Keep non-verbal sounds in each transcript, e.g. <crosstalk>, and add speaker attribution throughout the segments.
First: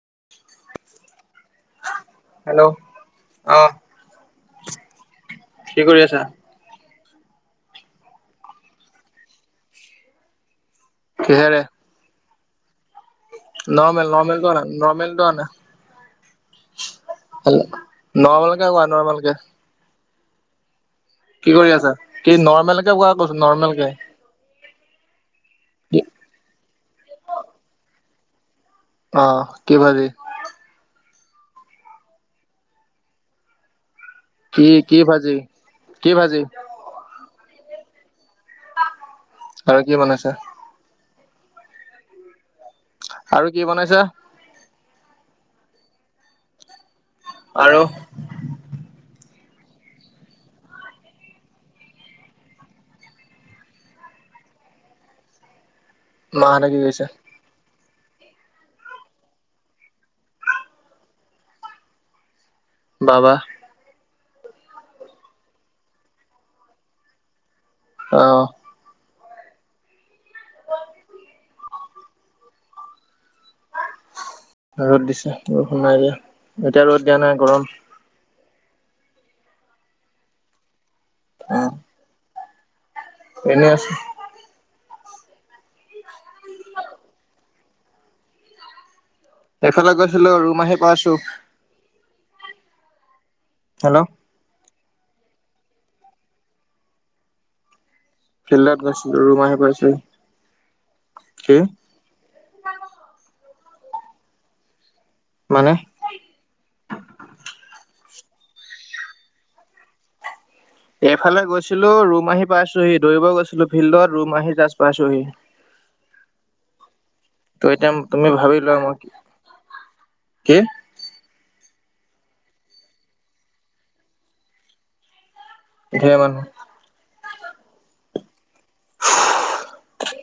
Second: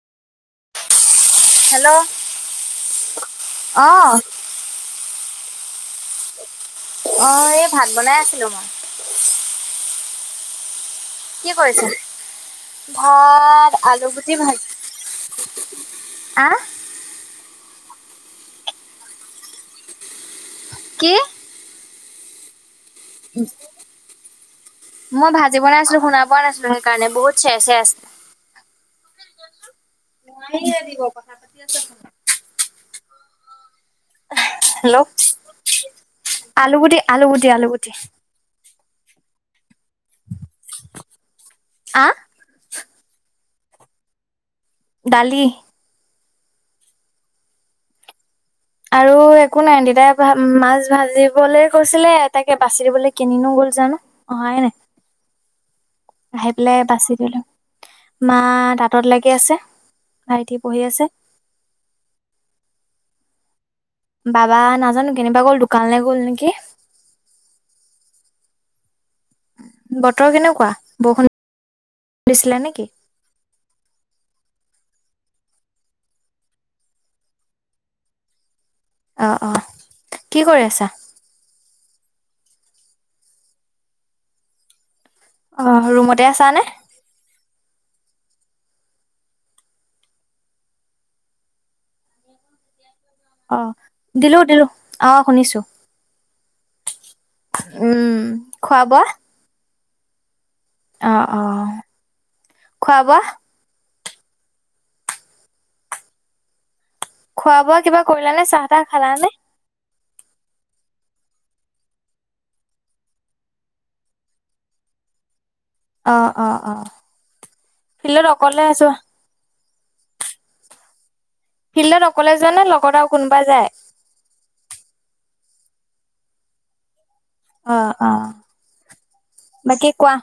Speaker 1: <inaudible>
Speaker 2: Hello,
Speaker 1: hello
Speaker 2: অ'।
Speaker 1: কি কৰি আছা?
Speaker 2: অ', এই ভাত বনাই আছিলো মই। কি
Speaker 1: কিহেৰে
Speaker 2: কৰিছা? ভাত
Speaker 1: নৰ্মেল
Speaker 2: আলুগুটি
Speaker 1: নৰ্মেল ধ
Speaker 2: ভাজি
Speaker 1: নৰ্মেল টো আনা
Speaker 2: আহ।
Speaker 1: নৰ্মাল কে হোৱা নৰ্মাল কে। কি কৰি আছা কি নৰ্মেল? ক কৈছো নৰ্মেল কে।
Speaker 2: মই ভাল। আজি বনাই আছিলো শুনাব ন আছিলো সেইকাৰণে বু চে চে আছে
Speaker 1: অ 'কি ভালি
Speaker 2: নাইে দিব কথা পাতি আছে।
Speaker 1: কি
Speaker 2: হেল্ল'
Speaker 1: কি ভাজি কি ভাজি
Speaker 2: আলু গুটি আলুগুটি আলুগুটি।
Speaker 1: আৰু কি বনাইছা?
Speaker 2: আহ
Speaker 1: আৰু কি বনাইছা?
Speaker 2: ডালি।
Speaker 1: আৰু
Speaker 2: আৰু একো নাই দেতাই মাছ ভাজিবলৈ কৈছিলে তাকে বাচি দিবলৈ কিনিনো গ'ল জানো অহাই নাই। আহি
Speaker 1: মাহঁতে কি
Speaker 2: পেলাই
Speaker 1: কৰিছে
Speaker 2: বাচি দিলো। মা তাঁতত লাগি আছে ভাইটি পঢ়ি আছে।
Speaker 1: বাবা।
Speaker 2: বাবা নাজানো কেনিবা গ'ল দোকানলৈ গ'ল নেকি?
Speaker 1: আহ
Speaker 2: বতৰ কেনেকুৱা বৰষুণ দিছিলে নেকি?
Speaker 1: ৰ'দ দিছে বৰষুণ নাই দিয়া এতিয়া ৰ'দ দিয়া নাই গৰম
Speaker 2: অ- অ কি কৰি আছা
Speaker 1: অ' এনে আছো।
Speaker 2: অ' ৰুমতে আছা নে?
Speaker 1: এইফালে গৈছিলো ৰুম আহি পাইছোঁ।
Speaker 2: অ দিলো উ দিলো আহ শুনিছো উম খোৱা
Speaker 1: ফিল্ডত
Speaker 2: বোৱা
Speaker 1: গইছিলো ৰুম আহি পাইচো
Speaker 2: অ অ খোৱা বোৱা
Speaker 1: মানে
Speaker 2: খোৱা বোৱা কিবা কৰিলা নে চাহ তাহ খালা নে
Speaker 1: এইফালে গৈছিলো ৰুমাহি পাইছোহি দৌৰিব গৈছিলো ফিল্ডত ৰুমাহী জাজ পাইছোহি
Speaker 2: অ অ অ
Speaker 1: ত এতি
Speaker 2: ফিল্ডত
Speaker 1: তুমি
Speaker 2: অকলে
Speaker 1: ভাবিলোৱা
Speaker 2: যোৱা
Speaker 1: মাৰ কি
Speaker 2: ফিল্ডত অকলে যোৱা নে লগত আৰু কোনোবা যায়
Speaker 1: ধ মানহ
Speaker 2: অ অ বাকে কোৱা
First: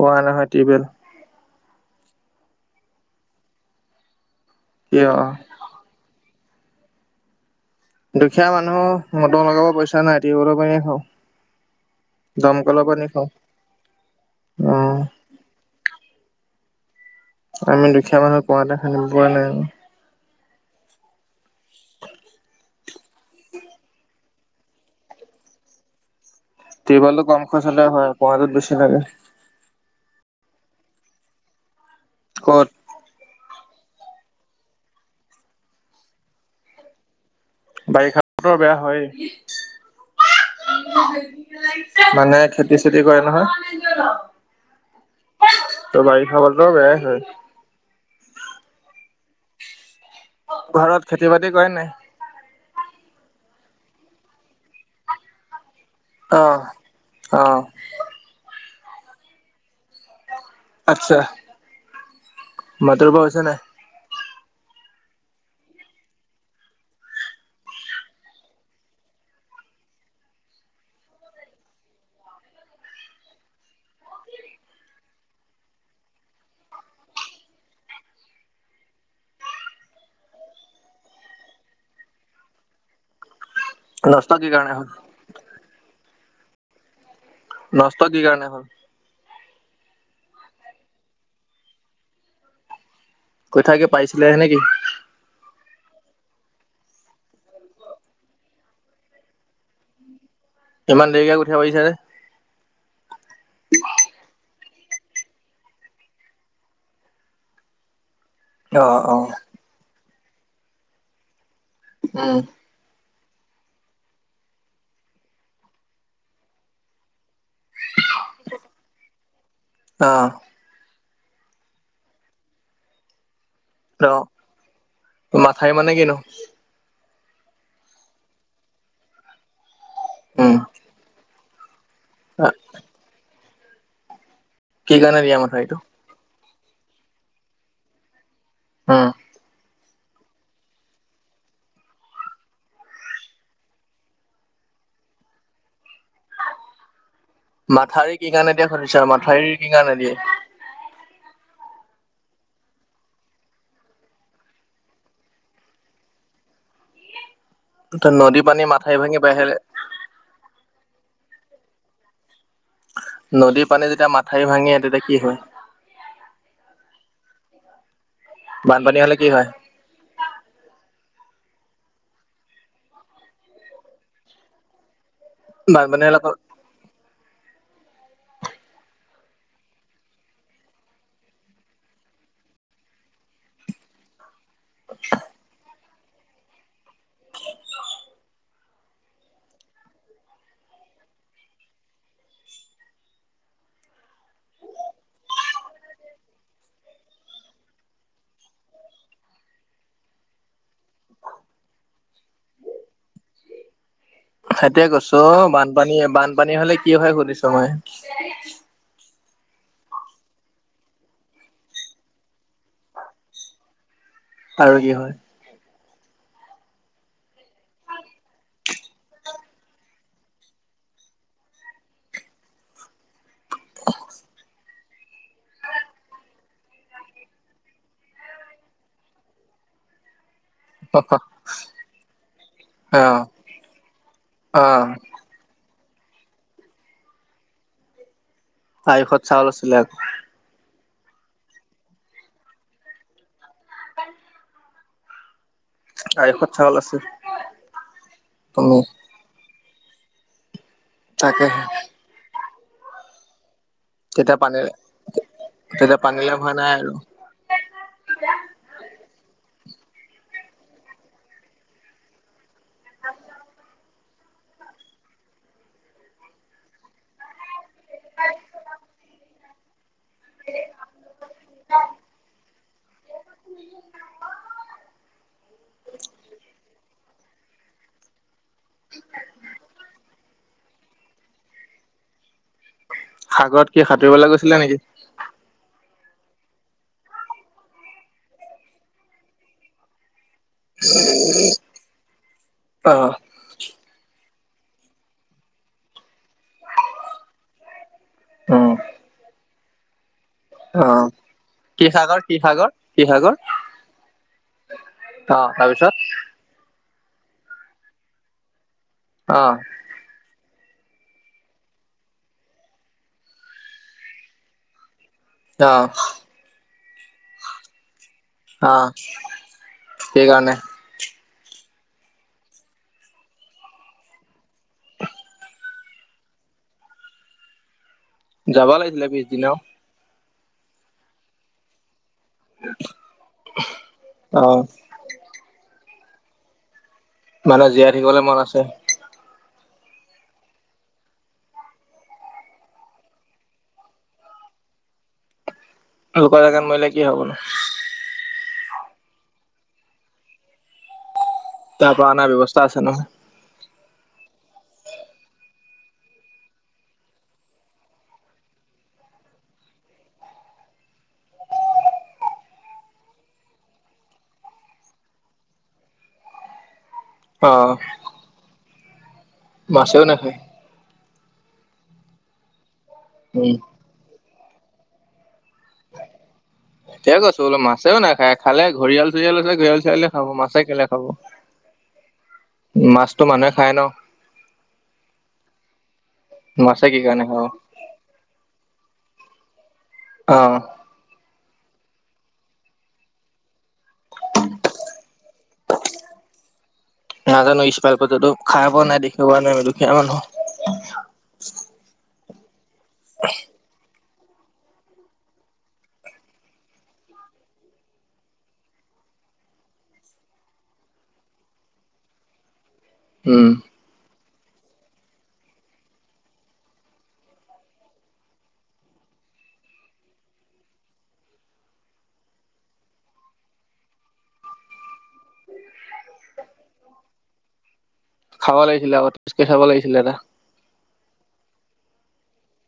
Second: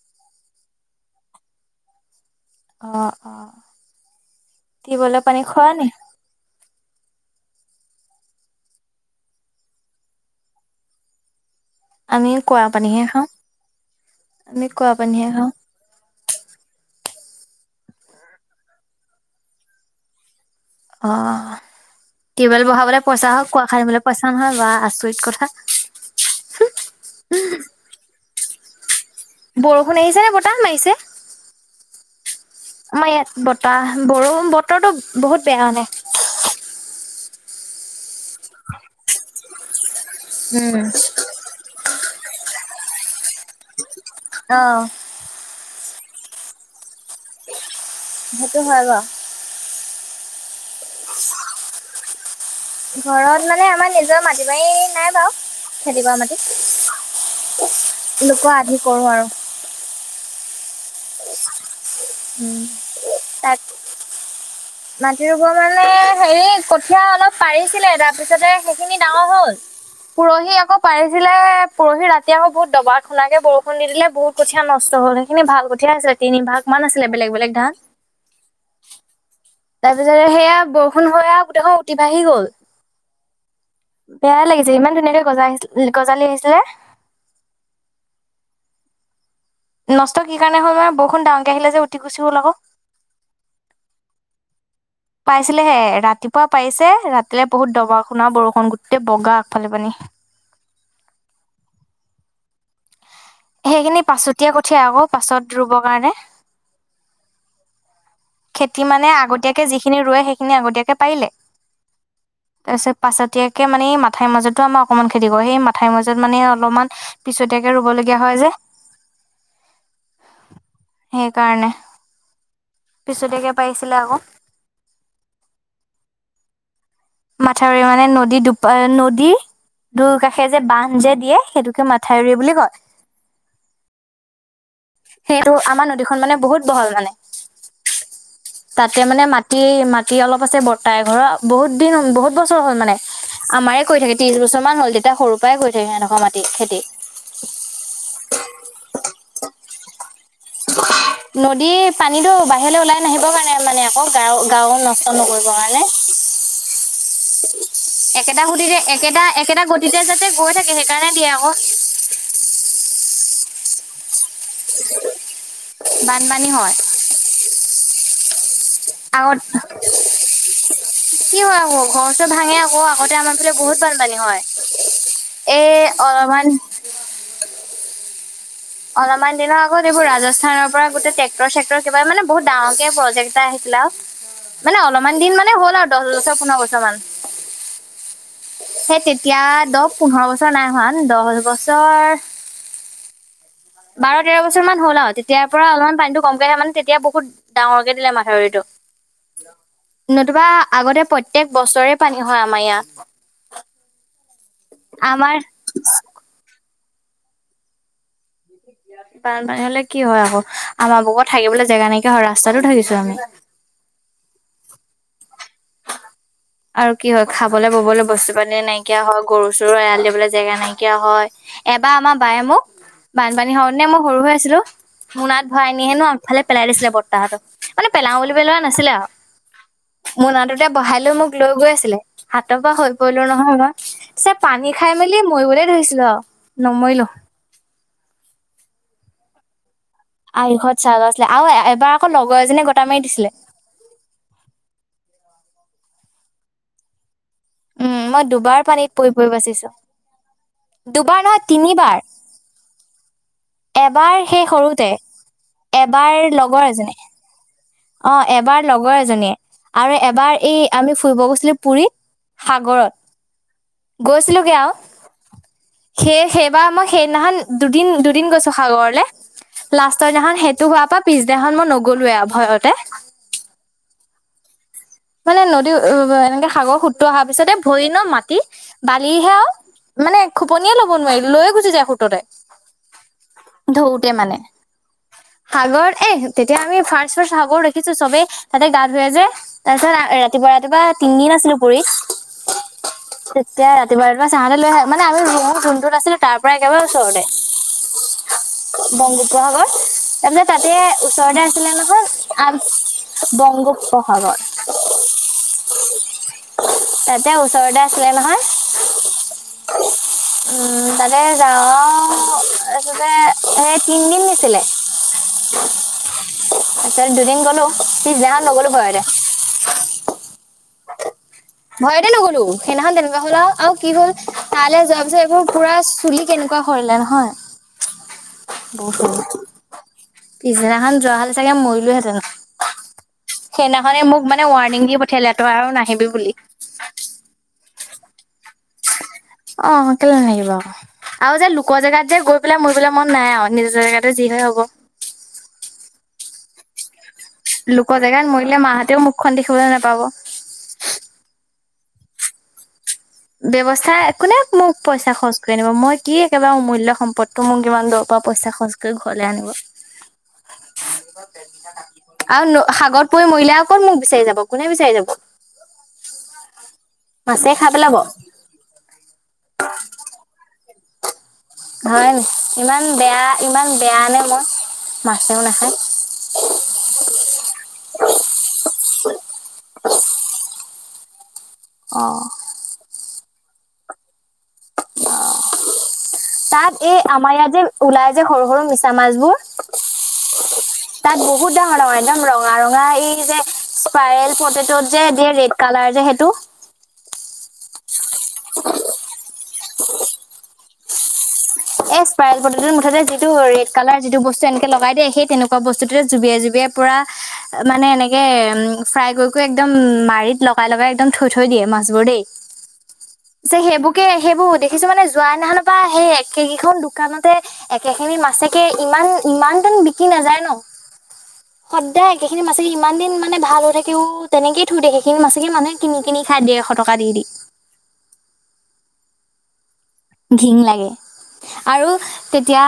Speaker 1: কোৱা নহয় টিউবেল
Speaker 2: অ অ
Speaker 1: কি অ
Speaker 2: তিউবেলৰ পানী খোৱা নি
Speaker 1: দুখীয়া মানুহ মটৰ লগাব পইচা নাই তি কৰিব পানে খাওঁ
Speaker 2: আমি কুঁৱা
Speaker 1: দমকলৰ
Speaker 2: পানীহে
Speaker 1: পানী
Speaker 2: খাওঁ আমি কুঁৱা
Speaker 1: উম
Speaker 2: পানীহে খাওঁ।
Speaker 1: আমি দুখীয়া মানুহ কুঁৱা খান্দি পোৱা নাই ক
Speaker 2: অ টউবেল বহাবলে পইচা হওক কোৱা খাই মলে পইচা নহয় বা আচৰিত কথা
Speaker 1: সেইবাবে
Speaker 2: বৰষুণ আহিছে নে বতাহ মাৰিছে
Speaker 1: ক'ত
Speaker 2: আমাৰ ইয়াত ব তাহ বৰষূণ বতৰটো বহুত বেয়া মানে
Speaker 1: বাৰিষাতো বেয়া হয়
Speaker 2: উম
Speaker 1: <unintelligible> মানে খেতি চেতি কৰে
Speaker 2: অ'
Speaker 1: <unintelligible> ত বাৰী খাবৰটো
Speaker 2: সেইটো হয় ব
Speaker 1: ঘৰত খেতি বাতি কৰে নাই
Speaker 2: ঘৰত মানে আমাৰ নিজৰ মাটি বাৰী নাই বাৰু খেতি কৰা মাটি
Speaker 1: অ অ
Speaker 2: হি কৰোঁ আৰু
Speaker 1: আচ্ছা
Speaker 2: উম
Speaker 1: মাতৰ পৰা হৈছে নাই
Speaker 2: তাত মাটি ৰুবৰ মানে হেৰি কঠিয় অলপ পাৰিছিলে তাৰপিছতে সেইখিনি ডাঙৰ হল, পৰহি আকৌ পাৰিছিলে পৰহি ৰাতি আকৌ বহুত দবা খুনাকে বৰষুণ দি দিলে বহুত কঠিয়া নষ্ট হল, সেইখিনি ভাল কঠীয়া আছিলে তিনিভাগ মান আছিলে বেলেগ বেলেগ ধান। তাৰপিছতে সেইয়া বৰষুণ হৈ আৰু গোতেই উতি বাঢ়ি গল।
Speaker 1: নষ্ট
Speaker 2: বেয়া
Speaker 1: কি কাৰণে
Speaker 2: লাগিছে
Speaker 1: হ'ল
Speaker 2: ইমান ধুনীয়াকে গজ গজালি আহিছে। যে
Speaker 1: নস্ত কি কাৰণে হল?
Speaker 2: নষ্ট কি কাৰণে হ'ল মানে বৰষুণ ডাঙকে আহিলে যে উঠি গুচি হ'ল আকৌ।
Speaker 1: কঠিয়া কি পাইছিলে নেকি?
Speaker 2: পাইছিলেহে ৰাতিপুৱা পাৰিছে, ৰাতিলেলৈ বহুত দবা শুনা বৰষুণ গোটেই বগা আগফালি পানী
Speaker 1: ইমান দেৰিকে কঠিয়া পাৰিছা যে?
Speaker 2: সেইখিনি পাছতি উঠিয় আকৌ পাছত ৰুবৰ কাৰণে। খেতি
Speaker 1: অ
Speaker 2: মানে
Speaker 1: অ
Speaker 2: আগতীয়াকে যিখিনি ৰোৱে সেই খিনি আগতীয়াকে পাৰিলে।
Speaker 1: উম।
Speaker 2: পাছতিয়াকে মানে মাথৰ মাজতো আমাৰ অকণমান খেতি কৰো সেই মথাইৰ মাজত মানে অলপমান পিছতাকে ৰুব লগগীয়া হয় যে।
Speaker 1: অ
Speaker 2: সেইকাৰণে। পিছতে
Speaker 1: অ' মাথাই মানে কিনো?
Speaker 2: মাথাউৰি মানে নদী দুপ নদী দূৰ কাষে
Speaker 1: উম
Speaker 2: যে বান্ধ যে দিয়ে। সেইটোকে ম মথাউৰি বুলি কয়।
Speaker 1: কি কাৰণে দিয়া
Speaker 2: সেইটো
Speaker 1: মাথাউৰিটো উম
Speaker 2: আমাৰ নদীখন মানে বহুত বহল মানে তাতে মানে মাটি ম বাকী অলপ আছে বৰ্তাই ঘৰৰ বহুত দিন বহুত বছৰ হ'ল, মানে, আমাৰে কৈ থাকে ত্ৰিশ বছৰমানান হ'ল তেতিয়া সৰুৰ পৰাই কৰি থাকে সনেকুৱা মাটি খেতি।
Speaker 1: মাথাউৰি কি কাৰণে দিয়া <unintelligible> মথাউৰি কি কাৰণে দিয়ে?
Speaker 2: নদী পানীতো বাহিৰলৈ ওলাই নাহিবৰ কাৰণে মানে আকৌ গাও গাও নষ্ট নকৰিব কাৰণে।
Speaker 1: নদী
Speaker 2: একেটা
Speaker 1: পানী
Speaker 2: গতিতে,
Speaker 1: মাথাউৰি ভাঙি
Speaker 2: একেটা
Speaker 1: বাহিৰলে
Speaker 2: একেটা গতিতে যাতে গৈ থাকে সেইকাৰণে দিয়ে। অ'।
Speaker 1: নদীৰ পানী যেতিয়া মাথা মথাউৰি ভাঙি তেতিয়া কি হয়?
Speaker 2: বানপানী
Speaker 1: বানপানী হলে কি হয়
Speaker 2: আৰুত কি হয় আকৌ, ঘৰ চ ভাঙে আকৌ আগতে আমাৰ বি বহুত বানপানী হয় এই
Speaker 1: বাৰ মনল <inaudible>
Speaker 2: অলপমান অলপমান দিনৰ আগত এইবোৰ ৰাজস্থানৰ পৰা গোটেই ট্ৰেক্টৰ চেক্টৰ কিবা মানে বহুত ডাঙকে প্ৰজেক্ এটা আহিছিলে মানে অলপমান দিন মানে হ'ল আৰু দহ বছৰ পোন্ধৰ বছৰ মান সেই তেতিয়া দহ পোন্ধৰ বছৰ নাই হোৱা দহ বছৰ বাৰ তেৰ বছৰ মান হ'ল আৰু তেতিয়াৰ পৰা অলপমান পানীটো কমকে থে মানে তেতিয়া বহুত ডাঙৰকে দিলে মাথাউৰিটো নতুবা আগতে প্ৰত্যয়েক বছৰে পানী হয় আমাৰ ইয়াত
Speaker 1: সেইযতোই কৈছো,
Speaker 2: আমাৰ
Speaker 1: অ বানপানীয়ে বানপানী হলে কি হয় সোধিছো মই
Speaker 2: বানপানী হলে কি হয় আকৌ আমাৰ বুগত থাকিবলৈ জেগা নাইকিয়া হয় ৰাস্তাতটো থাকিছো আমি
Speaker 1: আৰু কি হয়
Speaker 2: আৰু কি হয় খাবলৈ ববলৈ বস্তু পাতি নাইকিয়া হয় গৰু চৰু এৰাল দিবলৈ জেগা নাইকিয়া হয় এবাৰ আমাৰ বায়ে মোক বানপানী হ নে মই সৰু হৈ আছিলো মোনাত ভৰাই নি হেনো আনফালে পেলাই দিছিলে বৰ্তাহটো মানে পেলাও বুলিব লোৱা নাছিলে আৰু মোৰ নত বহাইলৈ মোক লৈ গৈ আছিলে হাতৰ পৰা হৈ সৰি
Speaker 1: অ
Speaker 2: পৰিলো নহয় মই পিছে
Speaker 1: অ
Speaker 2: পানী খাই মেলি মই ধৰিছিলা নমৰিলো
Speaker 1: আয়ুষত চাউল আছিলে
Speaker 2: আয়ুষত চাহ য আছিলে আৰু এবাৰ আকৌ লগৰ এজনীয়ে গোটা মাৰি দিছিলে
Speaker 1: <inaudible> আয়ুখত চাউল আছে।
Speaker 2: উম মই দুবাৰ
Speaker 1: তুমি
Speaker 2: পানীত পৰি পৰি বাচিছো দুবাৰ নহয়
Speaker 1: তাকেহে
Speaker 2: তিনিবাৰ। এবাৰ
Speaker 1: তেতিয়া
Speaker 2: সেই
Speaker 1: পানী
Speaker 2: সৰুতে।
Speaker 1: তেতিয়া
Speaker 2: এবাৰ
Speaker 1: পানীলাও হোৱা
Speaker 2: লগৰ
Speaker 1: নাই আৰু
Speaker 2: এজনীয়ে অ এবাৰ লগৰ এজনীয়ে আৰু এবাৰ এই আমি ফুৰিব গৈছিলো পুুৰীত সাগৰত গৈছিলোোগে আৰু সেই সেইবাৰ মই সেইদিনাখন দুদিন দু গৈছ সাগৰ লা দিনাখন সেইটো হোৱাৰ পৰা পিছদিনাখন মই নগ'লোোৱে ভয়তে মানে নদী ভৰিণ মাটি বালিহাও মানে <inaudible> যায় সোততে
Speaker 1: সাগৰত কি
Speaker 2: ধৰোতে
Speaker 1: সাঁতুৰিবলৈ
Speaker 2: মানে
Speaker 1: গৈছিলা নেকি?
Speaker 2: সাগৰ এ তেতিয়া আমি ফাষ্ট ফাষ্ট সাগৰ দেখিছো চবেই তাতে গা ধুৱে যে তছ ৰাতিপুৱা ৰাতিপুৱা তিনিদিন আছিলো পৰি
Speaker 1: অ
Speaker 2: তেতিয়া ৰাতিপা বাৰ চাহতে লৈ আহ মানে আমি ৰোমটো যোনটোত আছিলে তাৰ পৰা একেবাৰে ওচৰতে
Speaker 1: উম
Speaker 2: বংগোপ্ৰহাগৰ তাৰপিছত তাতে
Speaker 1: অ
Speaker 2: ওচৰতে আছিলে
Speaker 1: কি
Speaker 2: নহয়
Speaker 1: সাগৰ কি
Speaker 2: আ
Speaker 1: সাগৰ কি সাগৰ
Speaker 2: বংগোপ্ৰসাগৰ
Speaker 1: অ' তাৰপিছত
Speaker 2: তাতে ওচৰতে আছিলে নহয়।
Speaker 1: অ'।
Speaker 2: উম তাতে যা তাৰপিছতে, সেই তিনদিন দিছিলে।
Speaker 1: অহ।
Speaker 2: তাতে দুদিন গ'লো। সি যা নগ'লো ভয়তে
Speaker 1: সেই কাৰণে
Speaker 2: ভয়তে নগলো সেইদিনাখন তেনেকুৱা হ'ল আৰু আৰু কি হ'ল তালৈ যোৱাৰ পিছত এইবোৰ পুৰা চুলি কেনেকুৱা কৰিলে নহয়।
Speaker 1: যাব লাগিছিলে
Speaker 2: বহুত
Speaker 1: পিছদিনাও
Speaker 2: পিছদিনাখন যোৱা হ'লে চাগে মৰিলোহেঁতেন! সেইদিনাখনে মোক
Speaker 1: অ
Speaker 2: মানে ৱৰ্ণিং দি পঠিয়ালে। নাহিবি বুলি
Speaker 1: থাকিবলে মন আছে।
Speaker 2: অ' কেলে ন লাগিব আকৌ আৰু যে লোকৰ জেগাত যে গৈ পেলাই মৰিবলৈ মন নাই আৰু নিজৰ জেগাতে যি হৈ হ'ব।
Speaker 1: লোকৰ জেগাত মৰিলে কি হ'ব নহয়।
Speaker 2: লোক জেগাত মৰিলে মাহঁতেও মুখখন দেখিবলৈ নোপাব।
Speaker 1: তাৰ পৰা অনাৰ ব্যৱস্থা আছে নহয়।
Speaker 2: ব্যৱস্থা কোনে মোক পইচা খৰচ কৰি আনিব মই কি একেবাৰে অমূল্য সম্পদটো, মোক ইমান দূৰৰ পৰা পইচা খৰচ কৰি ঘৰলে আনিব আৰু সাগৰত পৰি মৰিলে অ' ক'ত মোক বিচাৰি যাব কোনে বিচাৰি যাব?
Speaker 1: অ
Speaker 2: মাছে খাই পেলাব।
Speaker 1: মাছেও নাখায়
Speaker 2: হয় ন ইমান। ইমান বেয়া, ইমান বেয়া নে মই মাছ।
Speaker 1: তেই কৈছো বোলে মাছেও নাখায়, খালে ঘৰিয়াল- চৰিয়াল আছে, ঘৰিয়াল-চৰিয়ালে খাব, মাছে কেনে খাব হ'ব।
Speaker 2: অ'।
Speaker 1: তটো মানুহে খায় ন'।
Speaker 2: তাত
Speaker 1: মাছে
Speaker 2: এই
Speaker 1: কি কাৰণে
Speaker 2: আমাৰ
Speaker 1: খাব
Speaker 2: ইয়াত যে ওলাই যে সৰু, সৰু মিছা মাছ বোৰ
Speaker 1: অ'।
Speaker 2: বহুত একদম ৰঙা, একদম ৰঙা-ৰঙা, এই যে স্পাইৰেল পটেটোত যে দিয়ে, ৰেড কালাৰ যে সেইটো।
Speaker 1: নাজানো কলপাততো খাই পোৱা নাই দে হোৱা নাই মই দুখীয়া মানুহ।
Speaker 2: এ স্পাইৰেল পটেতো মুঠতে যিটো ৰেড কালাৰ যিটো বস্তু এনেকে লগাই দিয়ে, সেই তেনেকুৱা বস্তুতে জুবিয়াই-জুবিয়াই পুৰা মানে, এনেকে উ ফ্ৰাই কৰি কৰি একদম মাৰিত লগাই লগাই একদম থৈ থৈ দিয়ে, মাছবোৰ দেই
Speaker 1: উম
Speaker 2: যে সেইবোৰক সেইবোৰ দেখিছো মানে যোৱাই সেইনাখনৰ পৰা সে সেইকেইখন দোকানতে একেখিনি মাছেকে ইমান ইমান দিন বিকি নাযায় ন, সদায় একেখিনি মাছেকে ইমান দিন মানে ভাল হৈ থাকেও, তেনেকেই থৈ দিয়ে সেইখিনি মাছেকে মানুহে কিনি কিনি খাই দিয়ে এশ টকা দি দি।
Speaker 1: খাব লাগিছিল আকৌ <unintelligible> খাব লাগিছিল।
Speaker 2: ঘিন লাগে। আৰু তেতিয়া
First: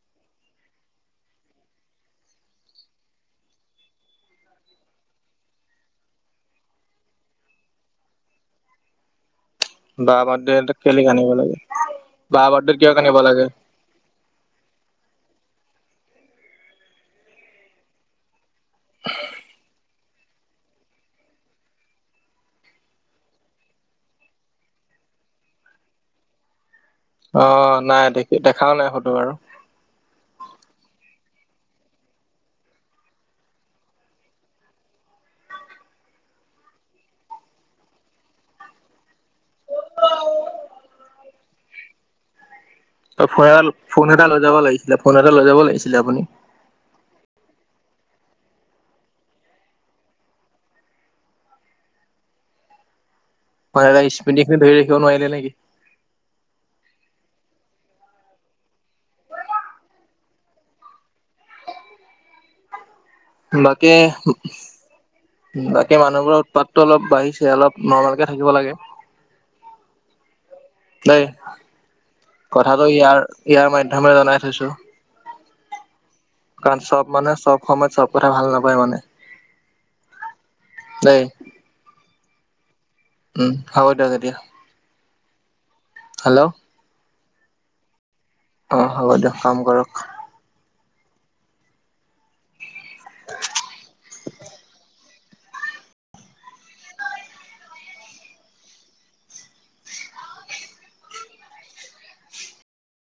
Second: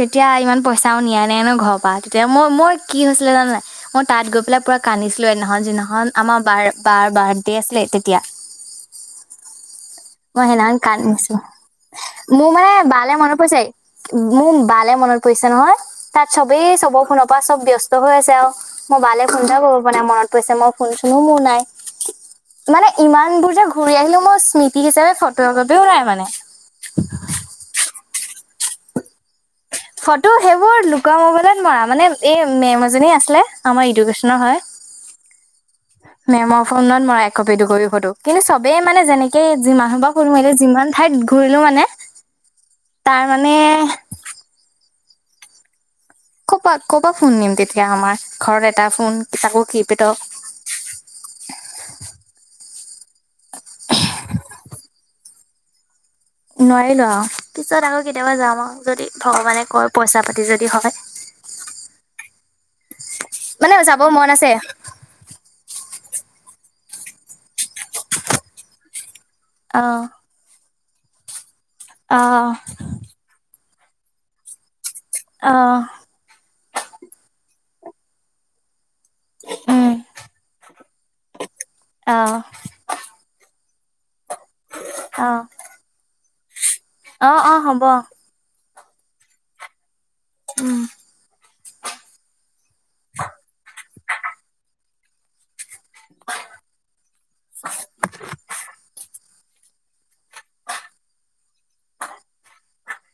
Speaker 2: তেতিয়া ইমান পইচাও নিয়া নাই ন ঘৰৰ পৰা তেতিয়া মই মই কি হৈছিলে জানানাই মই তাত গৈ পেলাই পুৰা কান্দিছিলো সদিনাখনখন যিদিখন আমাৰ বাৰ বাৰ বাৰ্থডে আছিলে তেতিয়া।
Speaker 1: বা
Speaker 2: মই
Speaker 1: বাৰ্থডে
Speaker 2: সেইদিনাখন
Speaker 1: কেলে কান্দিব
Speaker 2: কান্দিছো,
Speaker 1: লাগে বা
Speaker 2: মোৰ মানে
Speaker 1: বাৰ্থডেত কিয়
Speaker 2: বালে
Speaker 1: কান্দিব
Speaker 2: মনত
Speaker 1: লাগে
Speaker 2: পৰিছে মোৰ বালে মনত পৰিছে। নহয় তাত চবেই চবৰ ফোনৰ পৰা চব ব্স্ত হৈ আছে আৰু মোৰ বালে ফোনটা কব পৰা নাই মনত পৰিছে মই ফোন চোনো মোৰ নাই মানে ইমান দোৰ যে ঘূৰি আহিলো মই স্মৃতি হিচাপে ফটো একোপিও নাই মানে।
Speaker 1: অ' নাই দেখি দেখাও নাই ফোটো বাৰু।
Speaker 2: ফটো সেইবোৰ লোকৰ মোবাইলত মৰা, মানে, এই মেম এজনি আছিলে আমাৰ ইডুকেশনৰ হয় মেমৰ ফোনত মৰা একপি দুকপি ফটো কিন্তু চবেই মানে যেনেকেি মানুহ পৰা ফোন মিলো যিমান ঠাইত ঘূৰিলো মানে।
Speaker 1: ত
Speaker 2: তাৰ
Speaker 1: ফোন
Speaker 2: মানে
Speaker 1: এ ফোন এটা লৈ যাব লাগিছিল। ফোন এটা লৈ যাব লাগিছিল আপুনি।
Speaker 2: কৰ পৰা কৰ পৰা ফোন নিম তেতিয়া আমাৰ ঘৰত এটা ফোন তাকো কি পট
Speaker 1: স্মৃতিটো ধৰি ৰাখিব নোৱাৰিলে নে কি?
Speaker 2: নোৱাৰিলো আৰু, পিছত আকৌ কেতিয়াবা যাম আৰু, যদি ভগৱানে কয় পইচা-পাতি যদি হয়। মানে
Speaker 1: বাকী,
Speaker 2: যাব মন আছে?
Speaker 1: বাক এই মানুহবোৰৰ উৎপাতটো অলপ বাঢ়িছে অলপ নৰ্মালকে থাকিব লাগে।
Speaker 2: আহ।
Speaker 1: নাই। কথাটো ইয়াৰ, ইয়াৰ মান <unintelligible> জনাই থৈছো।
Speaker 2: অ'।
Speaker 1: কাৰণ চব মানুহে চব সময়ত চব কথা ভাল নাপায় মানে।
Speaker 2: উম,
Speaker 1: দে
Speaker 2: আহ।
Speaker 1: হ'ব দিয়ক এতিয়া।
Speaker 2: অ',
Speaker 1: হেল্ল'।
Speaker 2: অ' অ', হ'ব।
Speaker 1: অ' হ'ব দিয়ক, কাম কৰক। <inaudible>
Speaker 2: <inaudible>